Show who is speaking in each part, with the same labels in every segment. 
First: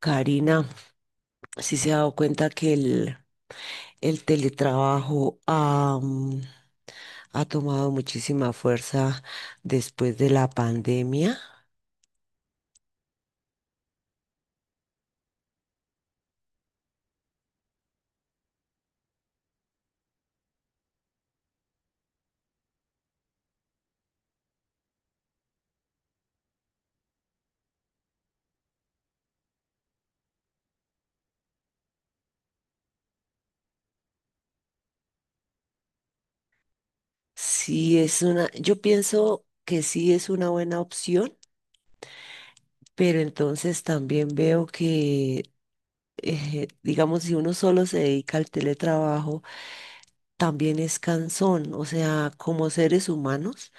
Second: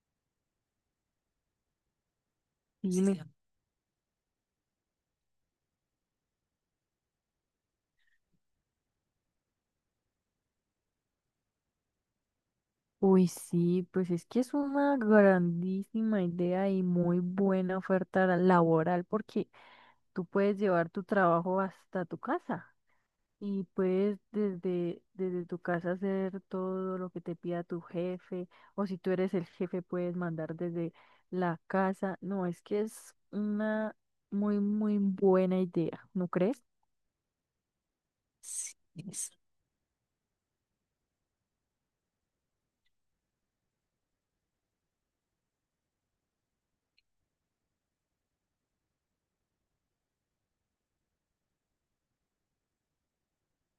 Speaker 1: Karina, si se ha dado cuenta que el,
Speaker 2: Me
Speaker 1: el teletrabajo ha, ha tomado muchísima fuerza después de la pandemia.
Speaker 2: Uy, sí, pues es que es una grandísima idea y muy buena oferta laboral porque tú puedes llevar tu trabajo hasta tu casa y puedes desde tu casa hacer todo lo que te pida tu jefe, o si tú eres el jefe puedes mandar desde la casa. No, es que es una muy, muy buena idea, ¿no crees?
Speaker 1: Sí es una, yo pienso que sí es una buena opción, pero entonces también veo que digamos, si uno solo se dedica al teletrabajo, también es cansón. O sea, como seres humanos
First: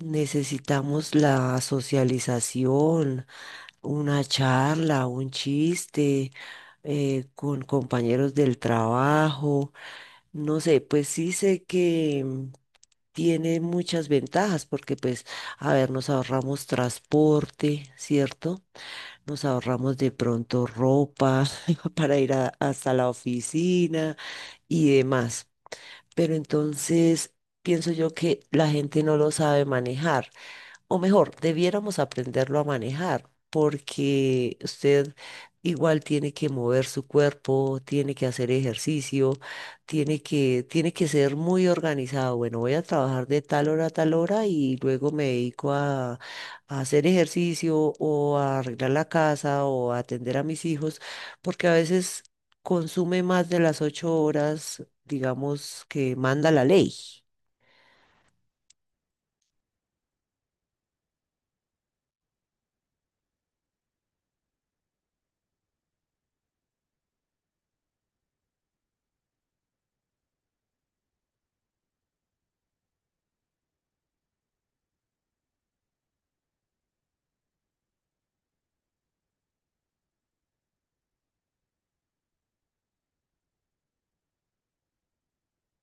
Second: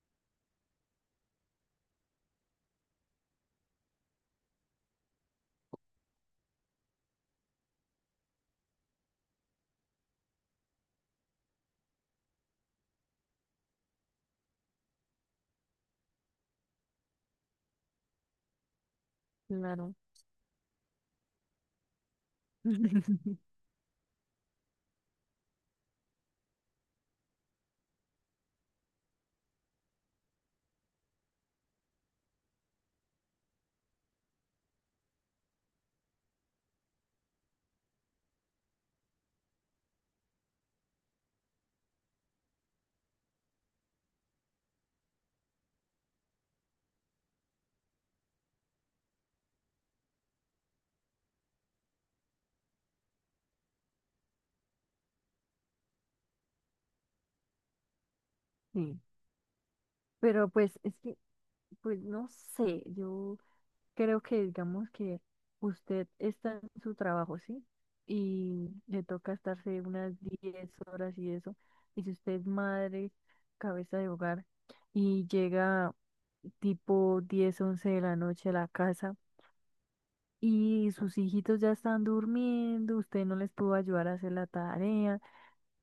Speaker 1: necesitamos la socialización, una charla, un chiste. Con compañeros del trabajo, no sé, pues sí sé que tiene muchas ventajas porque pues, a ver, nos ahorramos transporte, ¿cierto? Nos
Speaker 2: Claro.
Speaker 1: ahorramos de pronto ropa para hasta la oficina y demás. Pero entonces pienso yo que la gente no lo sabe manejar o mejor, debiéramos aprenderlo a manejar, porque usted igual tiene que mover su cuerpo, tiene que hacer ejercicio, tiene que ser muy organizado. Bueno, voy a trabajar de tal hora a tal hora y luego me dedico a hacer ejercicio o a arreglar la casa o a atender a mis hijos, porque a veces consume más de las 8 horas, digamos, que manda la ley.
Speaker 2: Sí, pero pues es que, pues no sé, yo creo que digamos que usted está en su trabajo, ¿sí? Y le toca estarse unas 10 horas y eso. Y si usted es madre, cabeza de hogar, y llega tipo 10, 11 de la noche a la casa y sus hijitos ya están durmiendo, usted no les pudo ayudar a hacer la tarea,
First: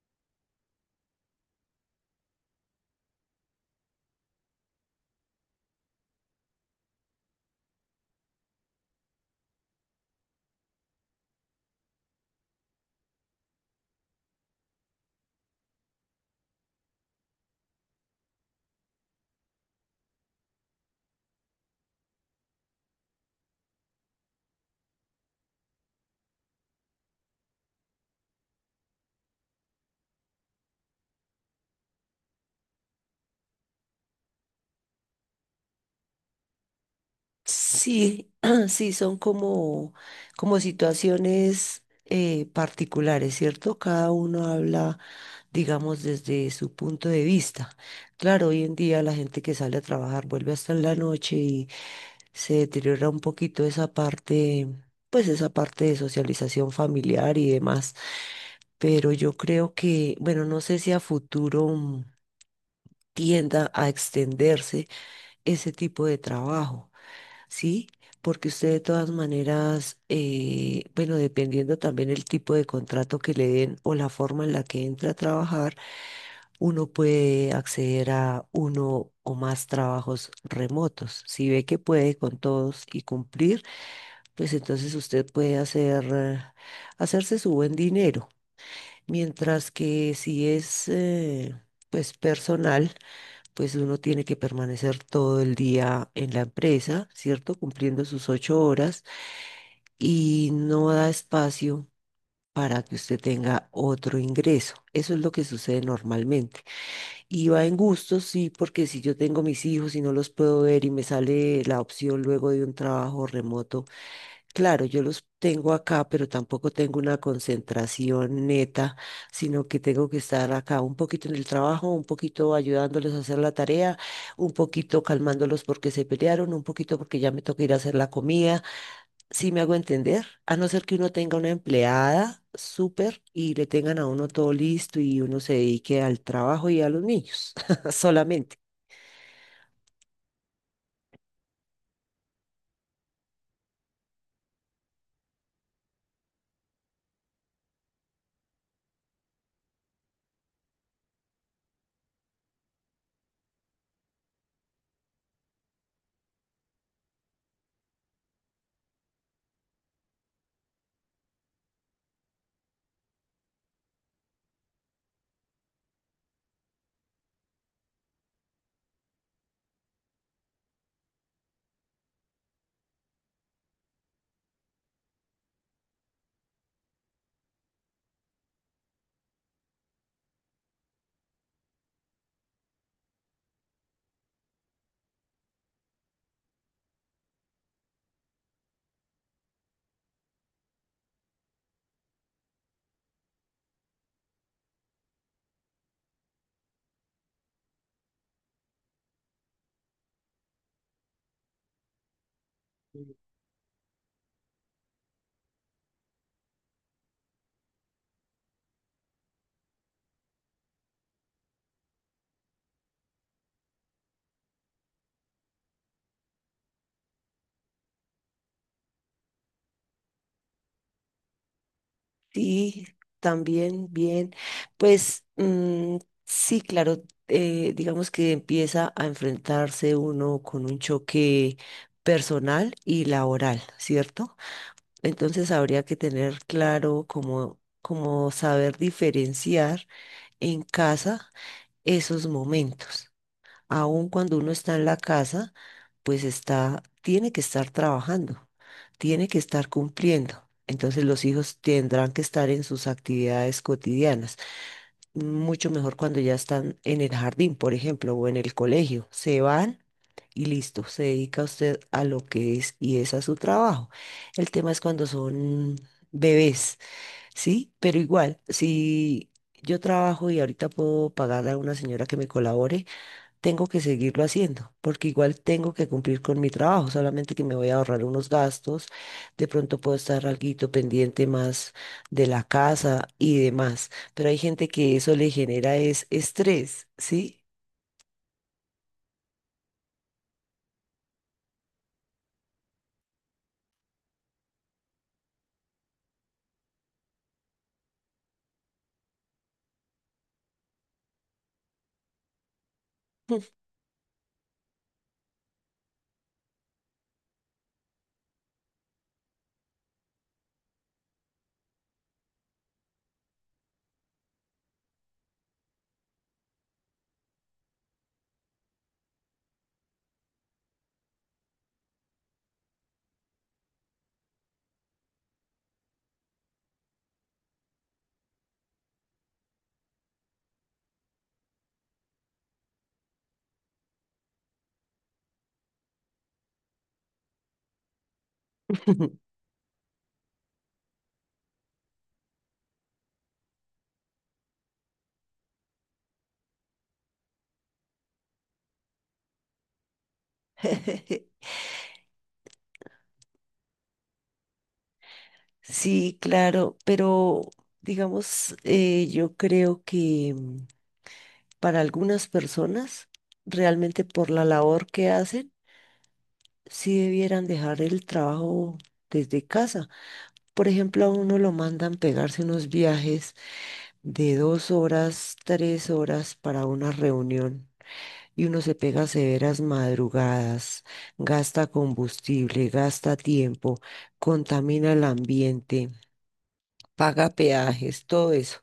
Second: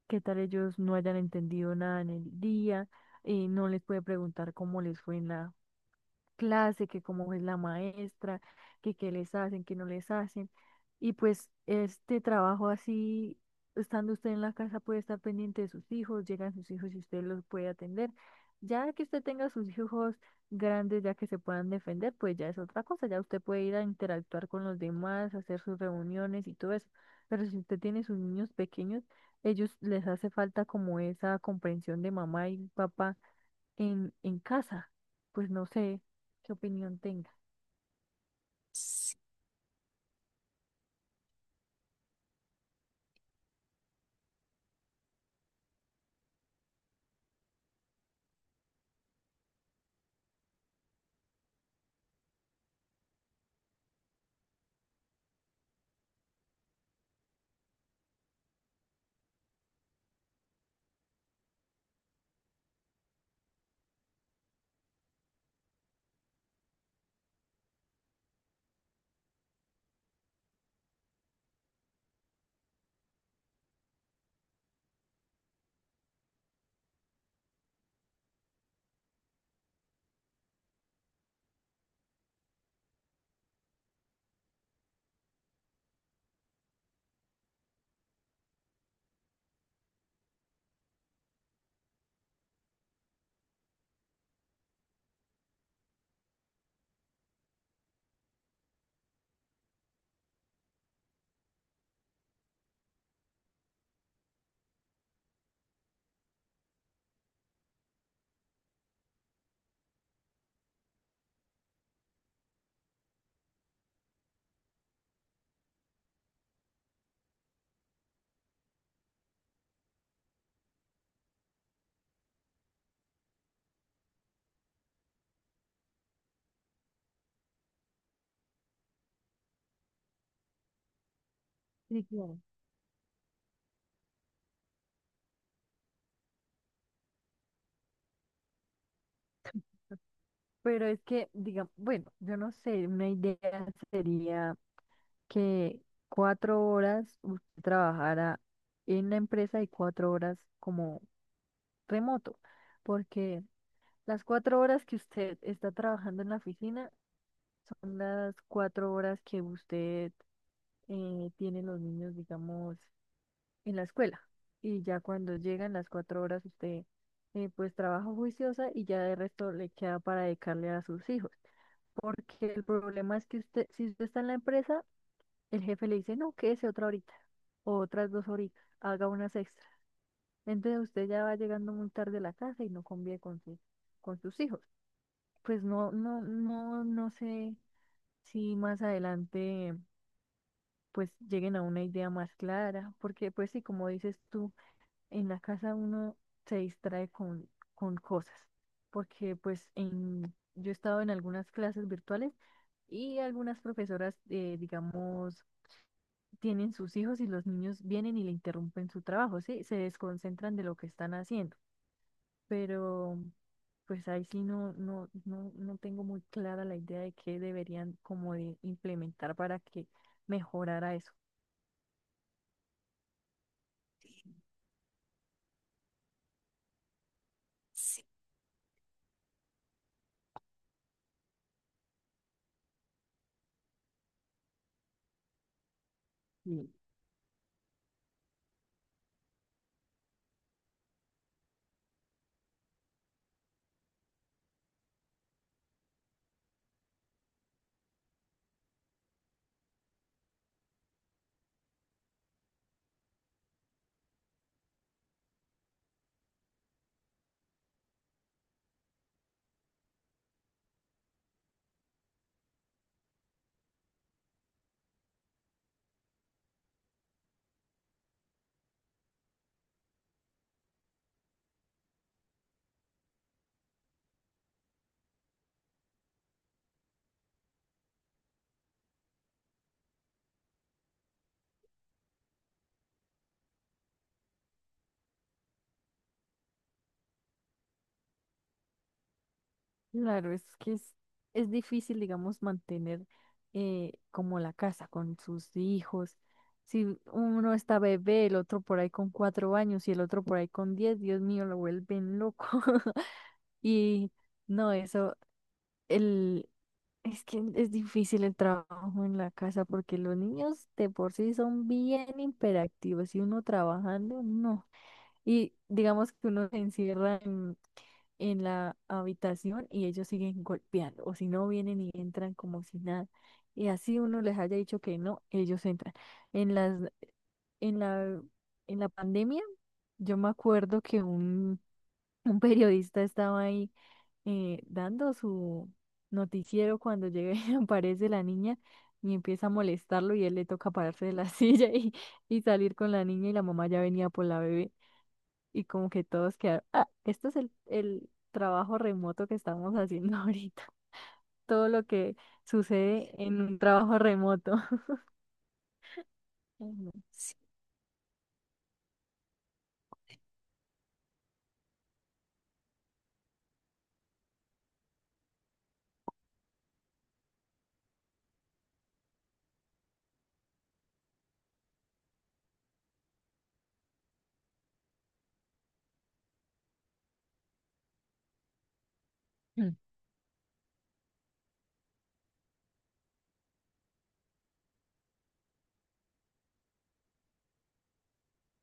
Speaker 2: qué tal ellos no hayan entendido nada en el día, no les puede preguntar cómo les fue en la clase, que cómo es la maestra, que qué les hacen, qué no les hacen. Y pues este trabajo así, estando usted en la casa, puede estar pendiente de sus hijos, llegan sus hijos y usted los puede atender. Ya que usted tenga sus hijos grandes, ya que se puedan defender, pues ya es otra cosa, ya usted puede ir a interactuar con los demás, hacer sus reuniones y todo eso. Pero si usted tiene sus niños pequeños, ellos les hace falta como esa comprensión de mamá y papá en casa. Pues no sé qué opinión tenga.
Speaker 1: Sí, sí, son como, como situaciones particulares, ¿cierto? Cada uno habla, digamos, desde su punto de vista. Claro, hoy en día la gente que sale a trabajar vuelve hasta en la noche y se deteriora un poquito esa parte, pues esa parte de socialización familiar y demás. Pero yo creo que, bueno, no sé si a futuro tienda a extenderse ese tipo de trabajo. Sí, porque usted de todas maneras, bueno, dependiendo también el tipo de contrato que le den o la forma en la que entra a trabajar, uno puede acceder a uno o más trabajos remotos. Si ve que puede con todos y cumplir, pues entonces usted puede hacerse su buen dinero. Mientras que si es, pues personal pues uno tiene que permanecer todo el día en la empresa, ¿cierto? Cumpliendo sus 8 horas y no da espacio para que usted tenga otro ingreso. Eso es lo que sucede normalmente. Y va en gustos, sí, porque si yo tengo mis hijos y no los puedo ver y me sale la opción luego de un trabajo remoto. Claro, yo los tengo acá, pero tampoco tengo una concentración neta, sino que tengo que estar acá un poquito en el trabajo, un poquito ayudándoles a hacer la tarea, un poquito calmándolos porque se pelearon, un poquito porque ya me toca ir a hacer la comida. Si me hago entender, a no ser que uno tenga una
Speaker 2: Sí, claro.
Speaker 1: empleada súper y le tengan a uno todo listo y uno se dedique al trabajo y a los niños solamente.
Speaker 2: Pero es que, digamos, bueno, yo no sé, una idea sería que 4 horas usted trabajara en la empresa y 4 horas como remoto, porque las 4 horas que usted está trabajando en la oficina son las 4 horas que usted tiene los niños, digamos, en la escuela. Y ya cuando llegan las 4 horas, usted pues trabaja juiciosa y ya de resto le queda para dedicarle a sus hijos. Porque el problema es que usted, si usted está en la empresa, el jefe le dice, no, quédese otra horita, o otras 2 horitas, haga unas extras. Entonces usted ya va llegando muy tarde a la casa y no convive con sus hijos. Pues no, no, no, no sé si más adelante pues lleguen a una idea más clara, porque pues sí, como dices tú, en la casa uno se distrae con cosas, porque yo he estado en algunas clases virtuales y algunas profesoras, digamos, tienen sus hijos y los niños vienen y le interrumpen su trabajo, ¿sí? Se desconcentran de lo que están haciendo, pero pues ahí sí no, no, no, no tengo muy clara la idea de qué deberían como de implementar para que mejorara eso.
Speaker 1: Sí, también, bien. Pues mm, sí, claro, digamos que empieza a enfrentarse uno con un choque personal y laboral, ¿cierto? Entonces habría que tener claro cómo saber diferenciar en casa esos momentos aun cuando uno está en la casa, pues tiene que estar trabajando, tiene que estar cumpliendo. Entonces los hijos tendrán que estar en sus actividades cotidianas. Mucho mejor cuando ya están en el jardín, por ejemplo, o en el colegio. Se van y listo, se dedica usted a lo que es y es a su trabajo. El tema es cuando son bebés, ¿sí? Pero igual, si yo trabajo y ahorita puedo pagarle a una señora que me colabore, tengo que seguirlo haciendo, porque igual tengo que cumplir con mi trabajo, solamente que me voy a ahorrar unos gastos, de pronto puedo estar alguito pendiente más de la casa y demás, pero hay gente que eso le genera es estrés, ¿sí?
Speaker 2: Claro, es que es difícil, digamos, mantener como la casa con sus hijos. Si uno está bebé, el otro por ahí con 4 años y el otro por ahí con 10, Dios mío, lo vuelven loco. Y no, eso, el, es que es difícil el trabajo en la casa porque los niños de por sí son bien hiperactivos y uno trabajando, no. Y digamos que uno se encierra en la habitación y ellos siguen golpeando, o si no vienen y entran como si nada. Y así uno les haya dicho que no, ellos entran. En las, en la, en la pandemia, yo me acuerdo que un, un periodista estaba ahí dando su noticiero cuando llega y aparece la niña y empieza a molestarlo y él le toca pararse de la silla y salir con la niña y la mamá ya venía por la bebé y como que todos quedaron, ah, esto es el trabajo remoto que estamos haciendo ahorita, todo lo que sucede en un trabajo remoto.
Speaker 1: Sí, claro,
Speaker 2: Ujú.
Speaker 1: pero digamos, yo creo que para algunas personas, realmente por la labor que hacen, sí debieran dejar el trabajo desde casa. Por ejemplo, a uno lo mandan pegarse unos viajes de 2 horas, 3 horas para una reunión y uno se pega severas madrugadas, gasta combustible, gasta tiempo, contamina el ambiente, paga peajes, todo eso.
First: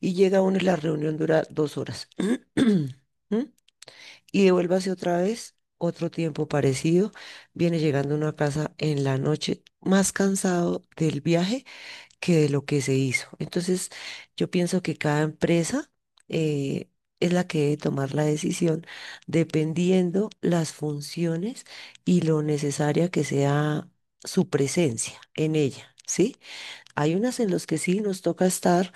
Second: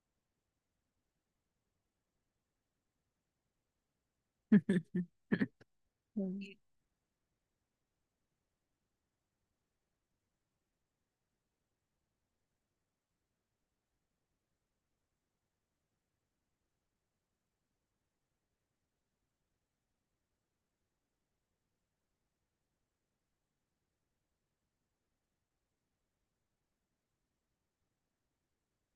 Speaker 1: Y llega uno y la reunión dura 2 horas. ¿Mm? Y devuélvase otra vez, otro tiempo parecido. Viene llegando a una casa en la noche más cansado del viaje que de lo que se hizo. Entonces, yo pienso que cada empresa eh, es la que debe tomar la decisión dependiendo las funciones y lo necesaria que sea su presencia en ella, ¿sí? Hay unas en las que sí nos toca estar,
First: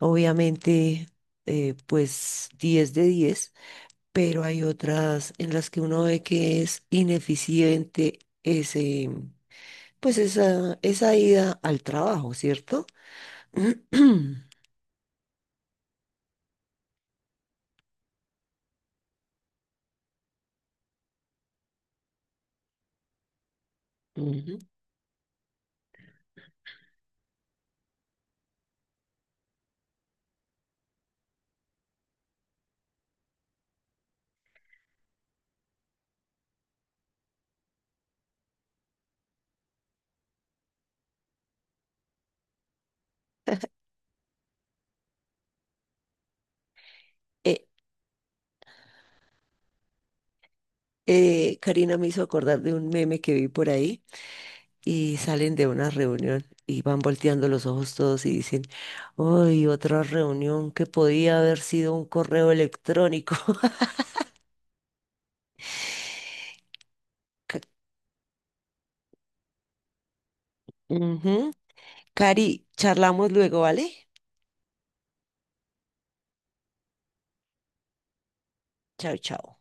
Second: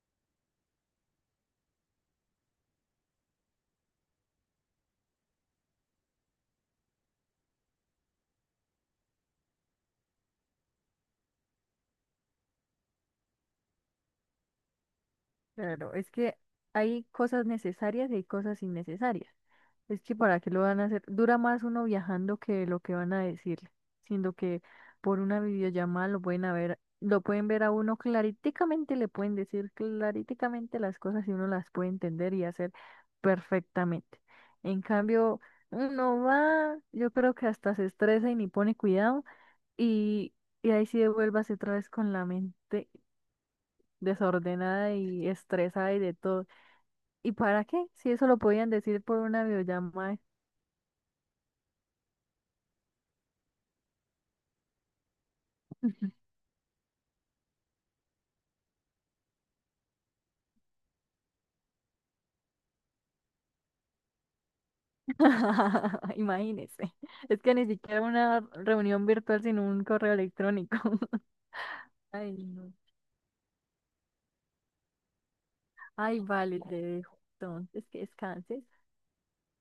Speaker 1: obviamente, pues 10 de 10, pero hay otras en las que uno ve que es ineficiente ese... Pues esa ida al trabajo, ¿cierto?
Speaker 2: Claro, es que hay cosas necesarias y hay cosas innecesarias. Es que para qué lo van a hacer. Dura más uno viajando que lo que van a decir, siendo
Speaker 1: Ujú.
Speaker 2: que por una videollamada lo pueden a ver, lo pueden ver a uno claríticamente, le pueden decir claríticamente las cosas y uno las puede entender y hacer perfectamente. En cambio, uno va, yo creo que hasta se estresa y ni pone cuidado y, y ahí sí devuélvase otra vez con la mente desordenada y estresada y de todo. ¿Y para
Speaker 1: Eh,
Speaker 2: qué? Si eso lo podían decir por una videollamada.
Speaker 1: Karina me hizo acordar de un meme que vi por ahí y salen de una reunión y van volteando los ojos todos y dicen, ¡Uy, otra reunión que podía haber sido un correo electrónico!
Speaker 2: Imagínese. Es que
Speaker 1: Ca-
Speaker 2: ni siquiera una reunión virtual, sino un correo electrónico.
Speaker 1: Ujú.
Speaker 2: Ay,
Speaker 1: Cari,
Speaker 2: no.
Speaker 1: charlamos luego, ¿vale?
Speaker 2: Ay, vale, te dejo. Entonces, que descanses.
Speaker 1: Chao, chao.